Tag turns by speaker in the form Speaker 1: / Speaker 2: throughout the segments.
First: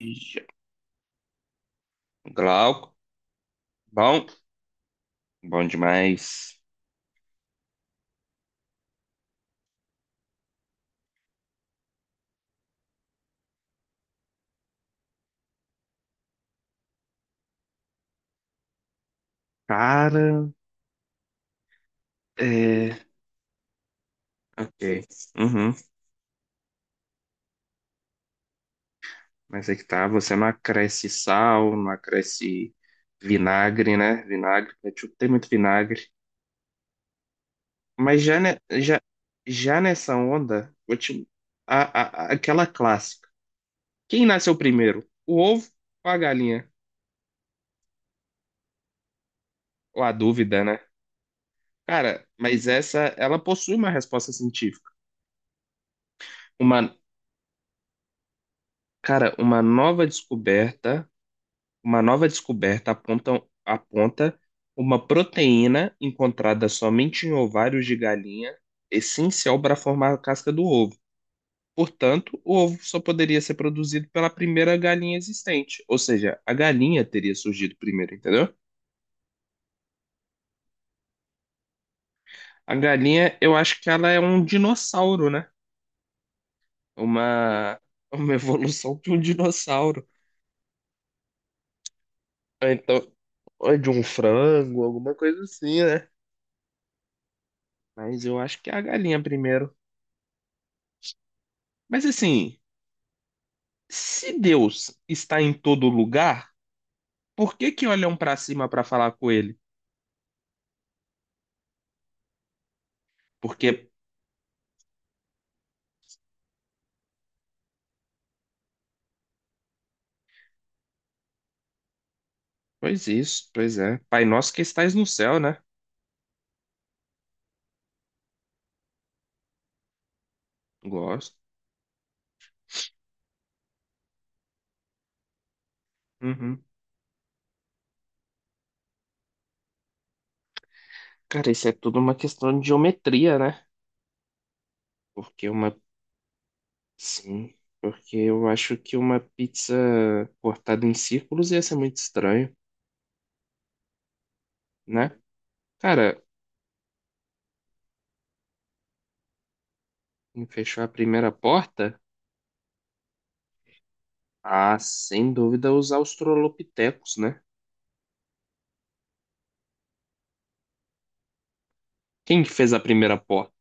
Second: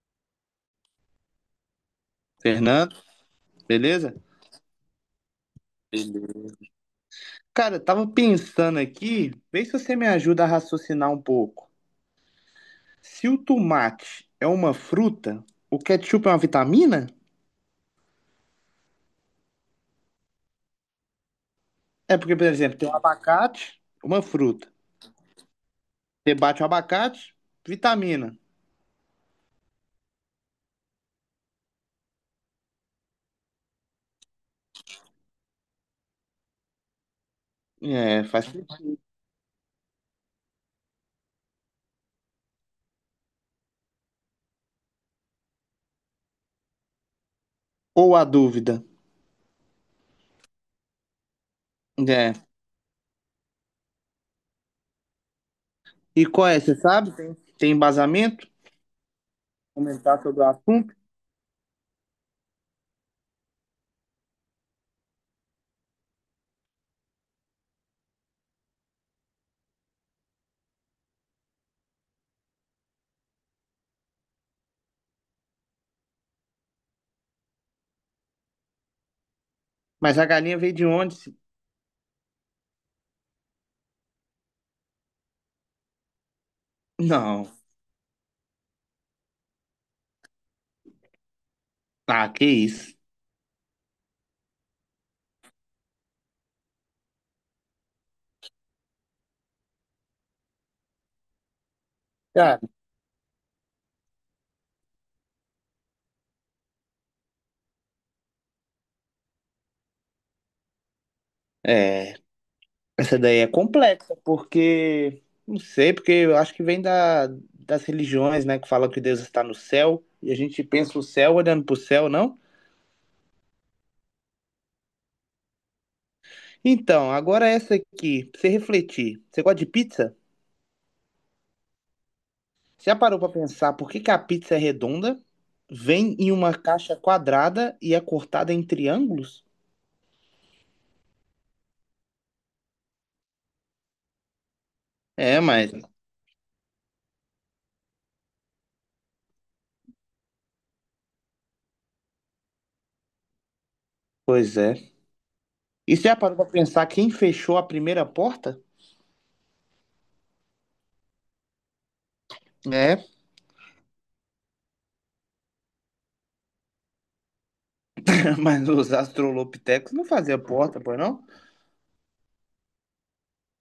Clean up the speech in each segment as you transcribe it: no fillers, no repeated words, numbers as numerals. Speaker 1: Já. Glauco,
Speaker 2: Fernando, beleza?
Speaker 1: bom, bom demais.
Speaker 2: Cara, eu tava pensando aqui, vê se você me ajuda a raciocinar um pouco. Se o tomate é uma fruta, o ketchup é uma vitamina?
Speaker 1: Cara,
Speaker 2: É porque, por exemplo, tem um
Speaker 1: é.
Speaker 2: abacate, uma fruta.
Speaker 1: Ok. Uhum.
Speaker 2: Você bate o abacate, vitamina.
Speaker 1: Mas é que tá, você não acresce sal, não acresce vinagre, né? Vinagre, ketchup tem muito vinagre. Mas
Speaker 2: É,
Speaker 1: já,
Speaker 2: faz
Speaker 1: ne-
Speaker 2: sentido.
Speaker 1: já, já nessa onda, vou te- a- aquela clássica. Quem nasceu primeiro? O ovo ou a galinha?
Speaker 2: Ou a dúvida.
Speaker 1: Ou a dúvida, né? Cara,
Speaker 2: É.
Speaker 1: mas essa, ela possui uma resposta científica.
Speaker 2: E qual é? Você
Speaker 1: Uma,
Speaker 2: sabe? Tem embasamento?
Speaker 1: cara, uma nova
Speaker 2: Comentar sobre o assunto?
Speaker 1: descoberta Uma nova descoberta aponta uma proteína encontrada somente em ovários de galinha, essencial para formar a casca do ovo. Portanto, o ovo só poderia ser produzido pela primeira galinha existente, ou seja, a galinha teria surgido primeiro, entendeu?
Speaker 2: Mas a galinha veio de onde?
Speaker 1: A galinha, eu acho que ela é um dinossauro, né?
Speaker 2: Não.
Speaker 1: Uma, uma evolução de um dinossauro.
Speaker 2: Ah, que
Speaker 1: Ou
Speaker 2: isso.
Speaker 1: então, ou de um frango, alguma coisa assim, né? Mas eu acho que é a galinha primeiro. Mas
Speaker 2: Cara,
Speaker 1: assim. Se Deus está em todo lugar, por que que olham para cima para falar com ele?
Speaker 2: é. Essa daí é
Speaker 1: Porque,
Speaker 2: complexa, porque não sei, porque eu acho que vem das religiões, né, que falam que Deus está no céu, e a gente pensa o céu olhando para o céu, não?
Speaker 1: pois isso, pois é. Pai nosso que estais no céu, né?
Speaker 2: Então, agora essa aqui, pra você refletir. Você gosta de pizza?
Speaker 1: Gosto.
Speaker 2: Você já parou para pensar por que que a pizza é redonda, vem em uma
Speaker 1: Uhum.
Speaker 2: caixa quadrada e é cortada em triângulos?
Speaker 1: Cara, isso é tudo uma questão de geometria, né?
Speaker 2: É,
Speaker 1: Porque
Speaker 2: mas
Speaker 1: uma. Sim, porque eu acho que uma pizza cortada em círculos ia ser muito estranho,
Speaker 2: pois é.
Speaker 1: né?
Speaker 2: E você já
Speaker 1: Cara,
Speaker 2: parou para pensar quem fechou a primeira porta?
Speaker 1: fechou a primeira porta?
Speaker 2: É,
Speaker 1: Ah, sem dúvida os australopitecos, né?
Speaker 2: mas os australopitecos não faziam porta, pois não?
Speaker 1: Quem que fez a primeira porta?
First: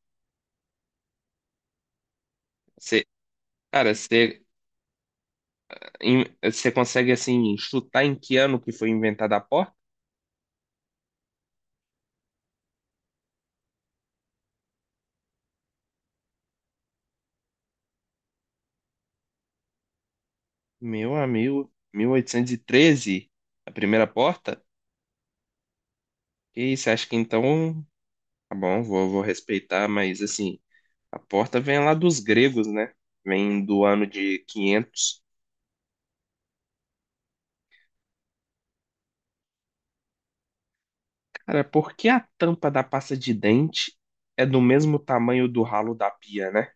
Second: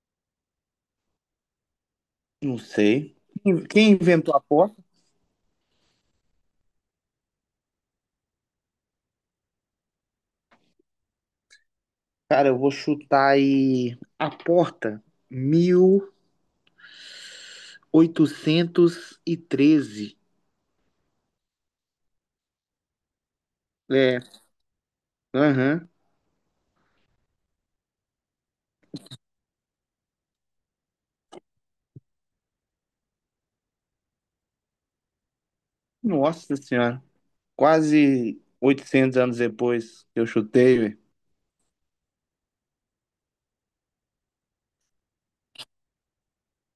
Speaker 2: Não
Speaker 1: Você,
Speaker 2: sei. Quem
Speaker 1: cara,
Speaker 2: inventou a
Speaker 1: você
Speaker 2: porta?
Speaker 1: Em- Você consegue, assim, chutar em que ano que foi inventada a porta?
Speaker 2: Cara, eu vou chutar aí a porta 1813.
Speaker 1: Meu amigo, 1813 a primeira
Speaker 2: É,
Speaker 1: porta?
Speaker 2: aham.
Speaker 1: Que isso, acho que então... Tá bom, vou respeitar, mas, assim, a porta vem lá dos gregos, né? Vem do ano de 500.
Speaker 2: Nossa senhora. Quase 800 anos depois que eu chutei, velho.
Speaker 1: Cara, por que a tampa da pasta de dente é do mesmo tamanho do ralo da pia, né?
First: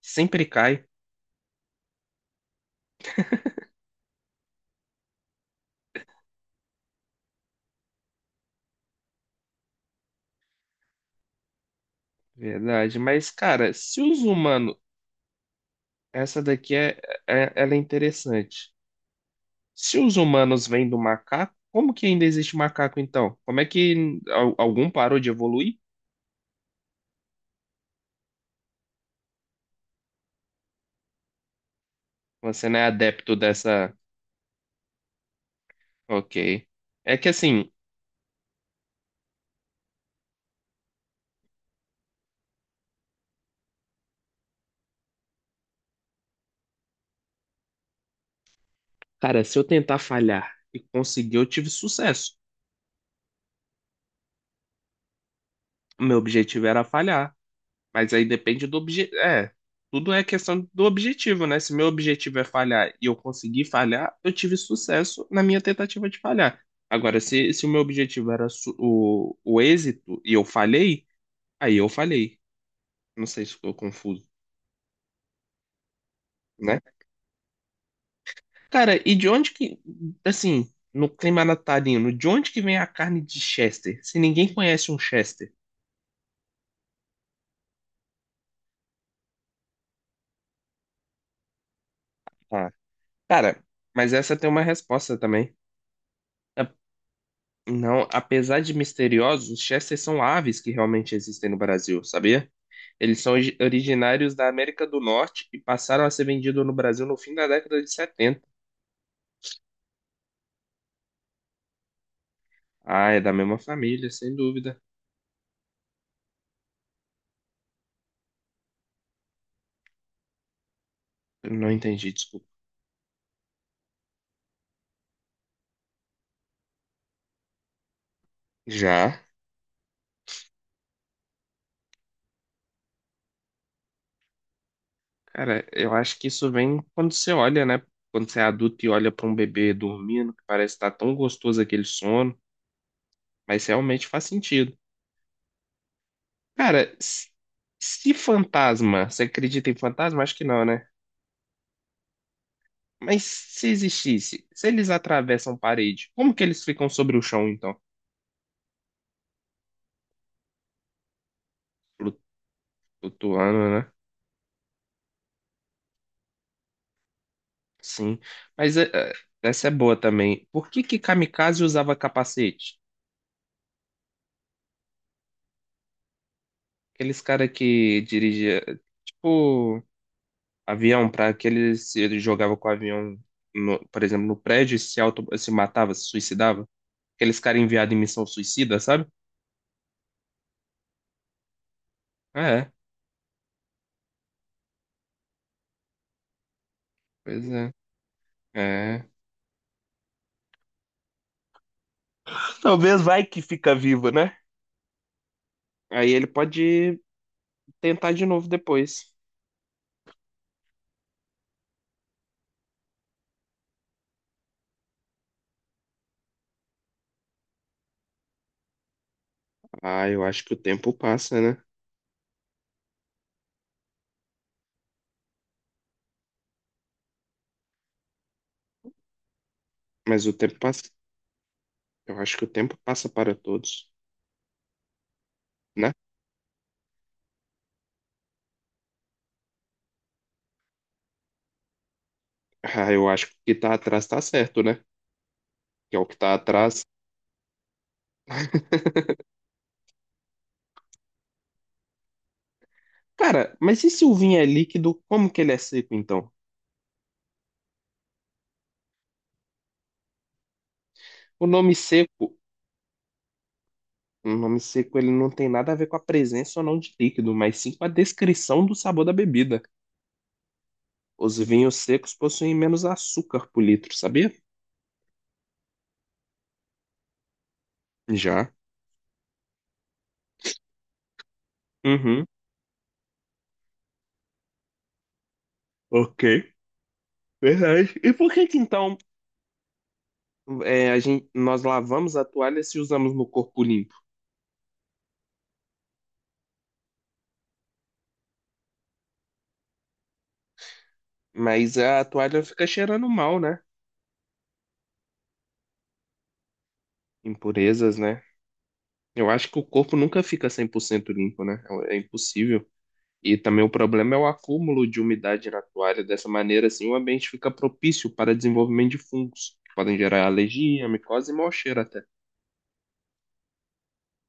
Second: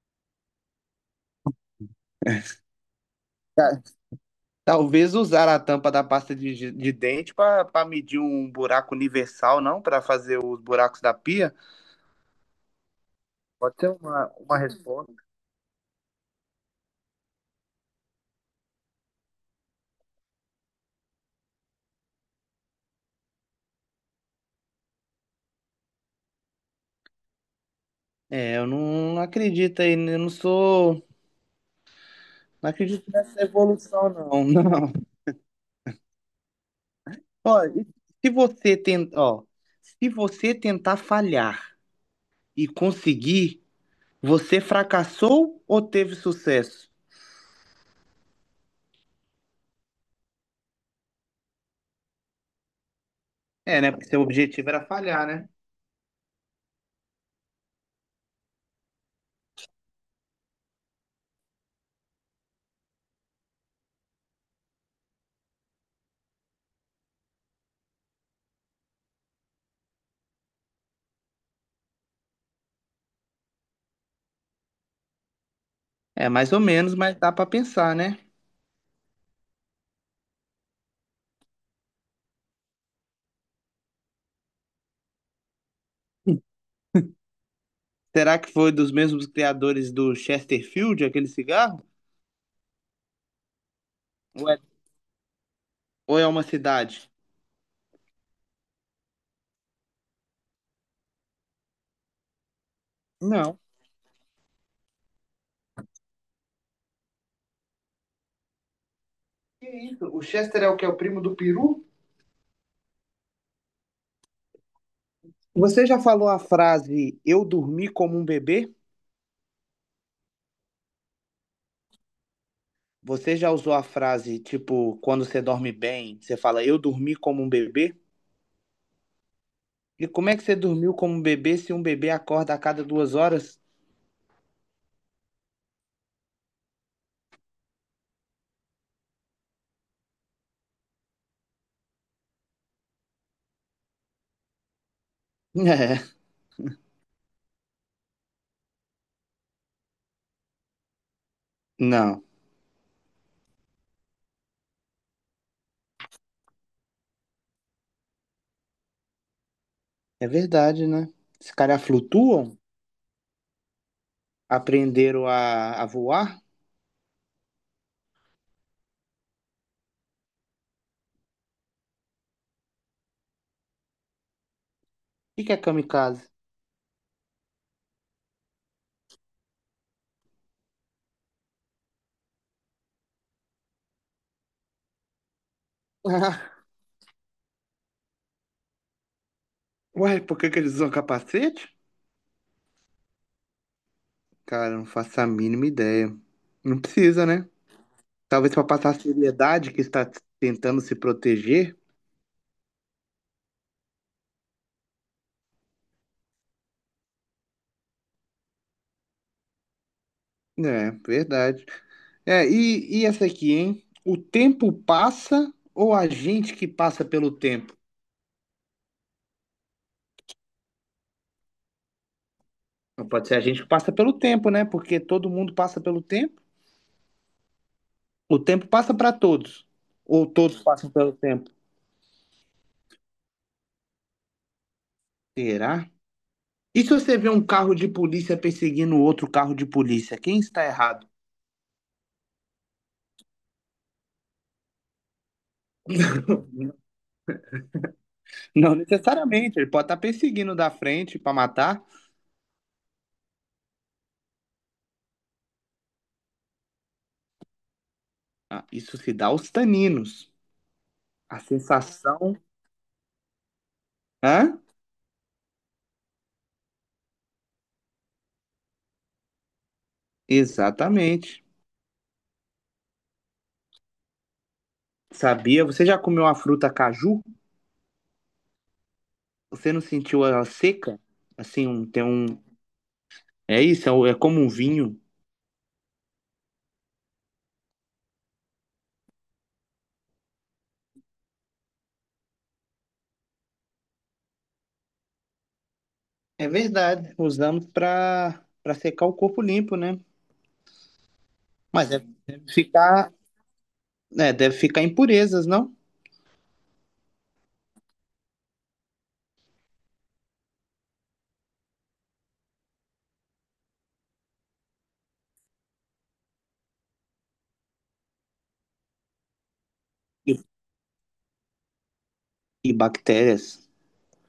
Speaker 1: Sempre cai.
Speaker 2: Ta- Talvez usar a tampa da pasta de dente para medir um buraco universal, não? Para fazer os buracos da pia?
Speaker 1: Verdade, mas, cara,
Speaker 2: Pode ser
Speaker 1: se os
Speaker 2: uma
Speaker 1: humanos...
Speaker 2: resposta.
Speaker 1: Essa daqui ela é interessante. Se os humanos vêm do macaco, como que ainda existe macaco então? Como é que algum parou de evoluir?
Speaker 2: É, eu não acredito aí, né? eu não sou
Speaker 1: Você
Speaker 2: Não
Speaker 1: não é
Speaker 2: acredito
Speaker 1: adepto
Speaker 2: nessa
Speaker 1: dessa.
Speaker 2: evolução, não, não.
Speaker 1: Ok. É que
Speaker 2: Ó,
Speaker 1: assim,
Speaker 2: e se você tentar, ó, se você tentar falhar e conseguir, você fracassou ou teve sucesso?
Speaker 1: cara, se eu tentar falhar e conseguir, eu tive sucesso.
Speaker 2: É, né? Porque seu objetivo era falhar, né?
Speaker 1: O meu objetivo era falhar, mas aí depende do objetivo. É, tudo é questão do objetivo, né? Se meu objetivo é falhar e eu conseguir falhar, eu tive sucesso na minha tentativa de falhar. Agora, se o meu objetivo era o êxito e eu falhei, aí eu falhei. Não sei se ficou confuso,
Speaker 2: É, mais ou
Speaker 1: né?
Speaker 2: menos, mas dá pra pensar, né?
Speaker 1: Cara, e de onde que, assim, no clima natalino, de onde que vem a carne de Chester? Se ninguém conhece um Chester.
Speaker 2: Será que foi dos mesmos criadores do Chesterfield, aquele cigarro?
Speaker 1: Ah, cara, mas essa tem
Speaker 2: Ou é,
Speaker 1: uma resposta também.
Speaker 2: ou é uma
Speaker 1: A-
Speaker 2: cidade?
Speaker 1: Não, apesar de misteriosos, os Chesters são aves que realmente existem no Brasil, sabia? Eles são origi-
Speaker 2: Não.
Speaker 1: originários da América do Norte e passaram a ser vendidos no Brasil no fim da década de 70.
Speaker 2: Que isso? O Chester é o que é o primo do peru?
Speaker 1: Ah, é da mesma família, sem dúvida.
Speaker 2: Você já falou a frase eu dormi como um bebê?
Speaker 1: Eu não entendi, desculpa.
Speaker 2: Você já usou a frase, tipo, quando você dorme bem, você fala, eu dormi como um bebê?
Speaker 1: Já.
Speaker 2: E como é que você dormiu como um bebê se um bebê acorda a cada 2 horas?
Speaker 1: Cara, eu acho que isso vem quando você olha, né? Quando você é adulto e olha pra um bebê dormindo, que parece estar tão gostoso aquele sono, mas realmente faz sentido.
Speaker 2: É,
Speaker 1: Cara, se fantasma, você acredita em fantasma? Acho que não, né?
Speaker 2: não.
Speaker 1: Mas se existisse, se eles atravessam parede, como que eles ficam sobre o chão, então?
Speaker 2: É verdade, né? Esses caras
Speaker 1: Flu-
Speaker 2: flutuam?
Speaker 1: Flutuando, né?
Speaker 2: Aprenderam a voar? O
Speaker 1: Sim. Mas essa é boa também. Por que que kamikaze usava capacete?
Speaker 2: que que é kamikaze?
Speaker 1: Aqueles cara que dirigia, tipo, avião, para aquele se ele jogava com o avião, por exemplo, no prédio e se matava, se suicidava. Aqueles caras enviados em missão suicida, sabe?
Speaker 2: Ué, por que que eles usam capacete?
Speaker 1: É,
Speaker 2: Cara, não faço a mínima ideia. Não precisa,
Speaker 1: pois
Speaker 2: né?
Speaker 1: é.
Speaker 2: Talvez para passar a
Speaker 1: É.
Speaker 2: seriedade que está tentando se proteger.
Speaker 1: Talvez vai que fica vivo, né? Aí ele pode tentar de novo depois.
Speaker 2: É, verdade. É, e essa aqui, hein? O tempo passa ou a gente que passa pelo tempo?
Speaker 1: Ah, eu acho que o tempo passa, né?
Speaker 2: Não pode ser a gente que passa pelo tempo, né? Porque todo mundo passa pelo tempo. O tempo passa para todos.
Speaker 1: Mas
Speaker 2: Ou
Speaker 1: o tempo
Speaker 2: todos
Speaker 1: passa.
Speaker 2: passam pelo tempo.
Speaker 1: Eu acho que o tempo passa para todos,
Speaker 2: Será?
Speaker 1: né?
Speaker 2: E se você vê um carro de polícia perseguindo outro carro de polícia, quem está errado?
Speaker 1: Ah, eu acho que o que tá atrás tá certo, né? Que é o que tá atrás.
Speaker 2: Não necessariamente, ele pode estar perseguindo da frente para matar.
Speaker 1: Cara, mas e se o vinho é líquido, como que ele é seco então?
Speaker 2: Ah, isso se dá aos taninos. A
Speaker 1: O nome seco
Speaker 2: sensação.
Speaker 1: Um
Speaker 2: Hã?
Speaker 1: nome seco ele não tem nada a ver com a presença ou não de líquido, mas sim com a descrição do sabor da bebida. Os
Speaker 2: Exatamente.
Speaker 1: vinhos secos possuem menos açúcar por litro, sabia?
Speaker 2: Sabia? Você já comeu a fruta caju?
Speaker 1: Já.
Speaker 2: Você não sentiu ela seca? Assim, um, tem
Speaker 1: Uhum.
Speaker 2: um. É isso, é, o- é como um vinho.
Speaker 1: Ok. Verdade. E por que que então nós lavamos a toalha se usamos no corpo limpo?
Speaker 2: É verdade. Usamos para secar o corpo limpo, né?
Speaker 1: Mas
Speaker 2: Mas
Speaker 1: a
Speaker 2: deve,
Speaker 1: toalha
Speaker 2: deve
Speaker 1: fica cheirando
Speaker 2: ficar,
Speaker 1: mal, né?
Speaker 2: né, deve ficar impurezas, não?
Speaker 1: Impurezas, né? Eu acho que o corpo nunca fica 100% limpo, né? É impossível. E também o problema é o acúmulo de umidade na toalha. Dessa maneira, assim, o ambiente fica propício para desenvolvimento de fungos, que podem gerar
Speaker 2: E,
Speaker 1: alergia, micose e mau cheiro até.
Speaker 2: e bactérias.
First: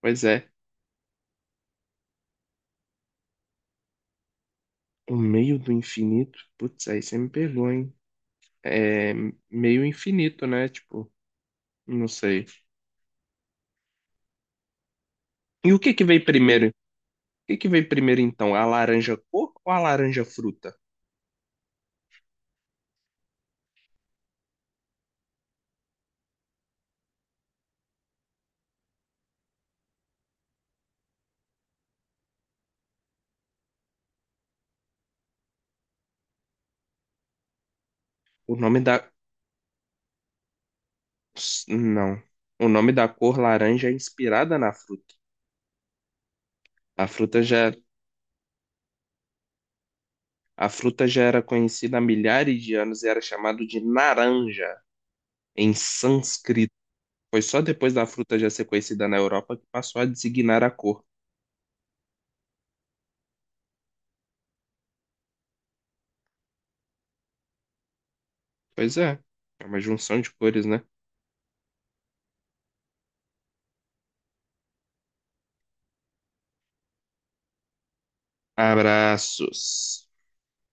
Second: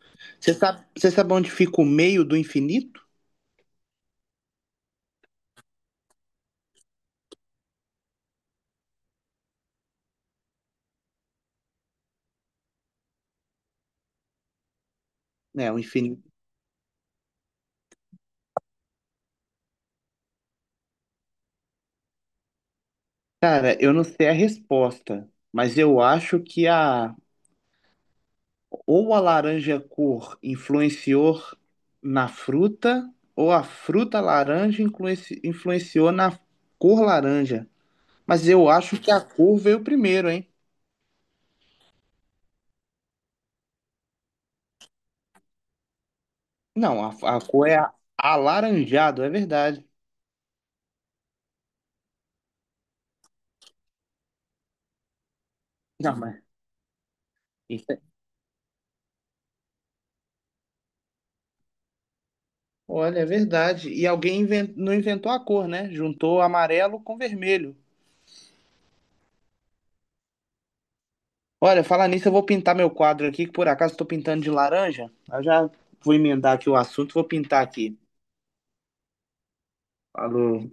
Speaker 1: Pois é,
Speaker 2: Você sabe onde fica o meio do infinito?
Speaker 1: o meio do infinito, putz, aí você me pegou, hein? É meio infinito, né? Tipo, não sei.
Speaker 2: É,
Speaker 1: E o
Speaker 2: o
Speaker 1: que que veio
Speaker 2: infinito.
Speaker 1: primeiro? O que que veio primeiro, então? A laranja cor ou a laranja fruta?
Speaker 2: Cara, eu não sei a resposta, mas eu acho que a Ou a laranja cor influenciou na fruta, ou a fruta laranja influenciou na cor laranja. Mas
Speaker 1: O
Speaker 2: eu
Speaker 1: nome
Speaker 2: acho que
Speaker 1: da...
Speaker 2: a cor veio primeiro, hein?
Speaker 1: Não. O nome da cor laranja é inspirada na fruta.
Speaker 2: Não,
Speaker 1: A
Speaker 2: a
Speaker 1: fruta
Speaker 2: cor
Speaker 1: já
Speaker 2: é a- alaranjado, é verdade.
Speaker 1: A fruta já era conhecida há milhares de anos e era chamado de naranja em
Speaker 2: Não, mas
Speaker 1: sânscrito. Foi só
Speaker 2: isso
Speaker 1: depois
Speaker 2: é-
Speaker 1: da fruta já ser conhecida na Europa que passou a designar a cor.
Speaker 2: Olha, é verdade. E alguém não inventou a cor, né? Juntou amarelo com vermelho.
Speaker 1: Pois é, é uma junção de cores, né?
Speaker 2: Olha, falar nisso, eu vou pintar meu quadro aqui, que por acaso estou pintando de laranja. Eu já vou emendar aqui o assunto, vou pintar aqui.
Speaker 1: Abraços.
Speaker 2: Falou.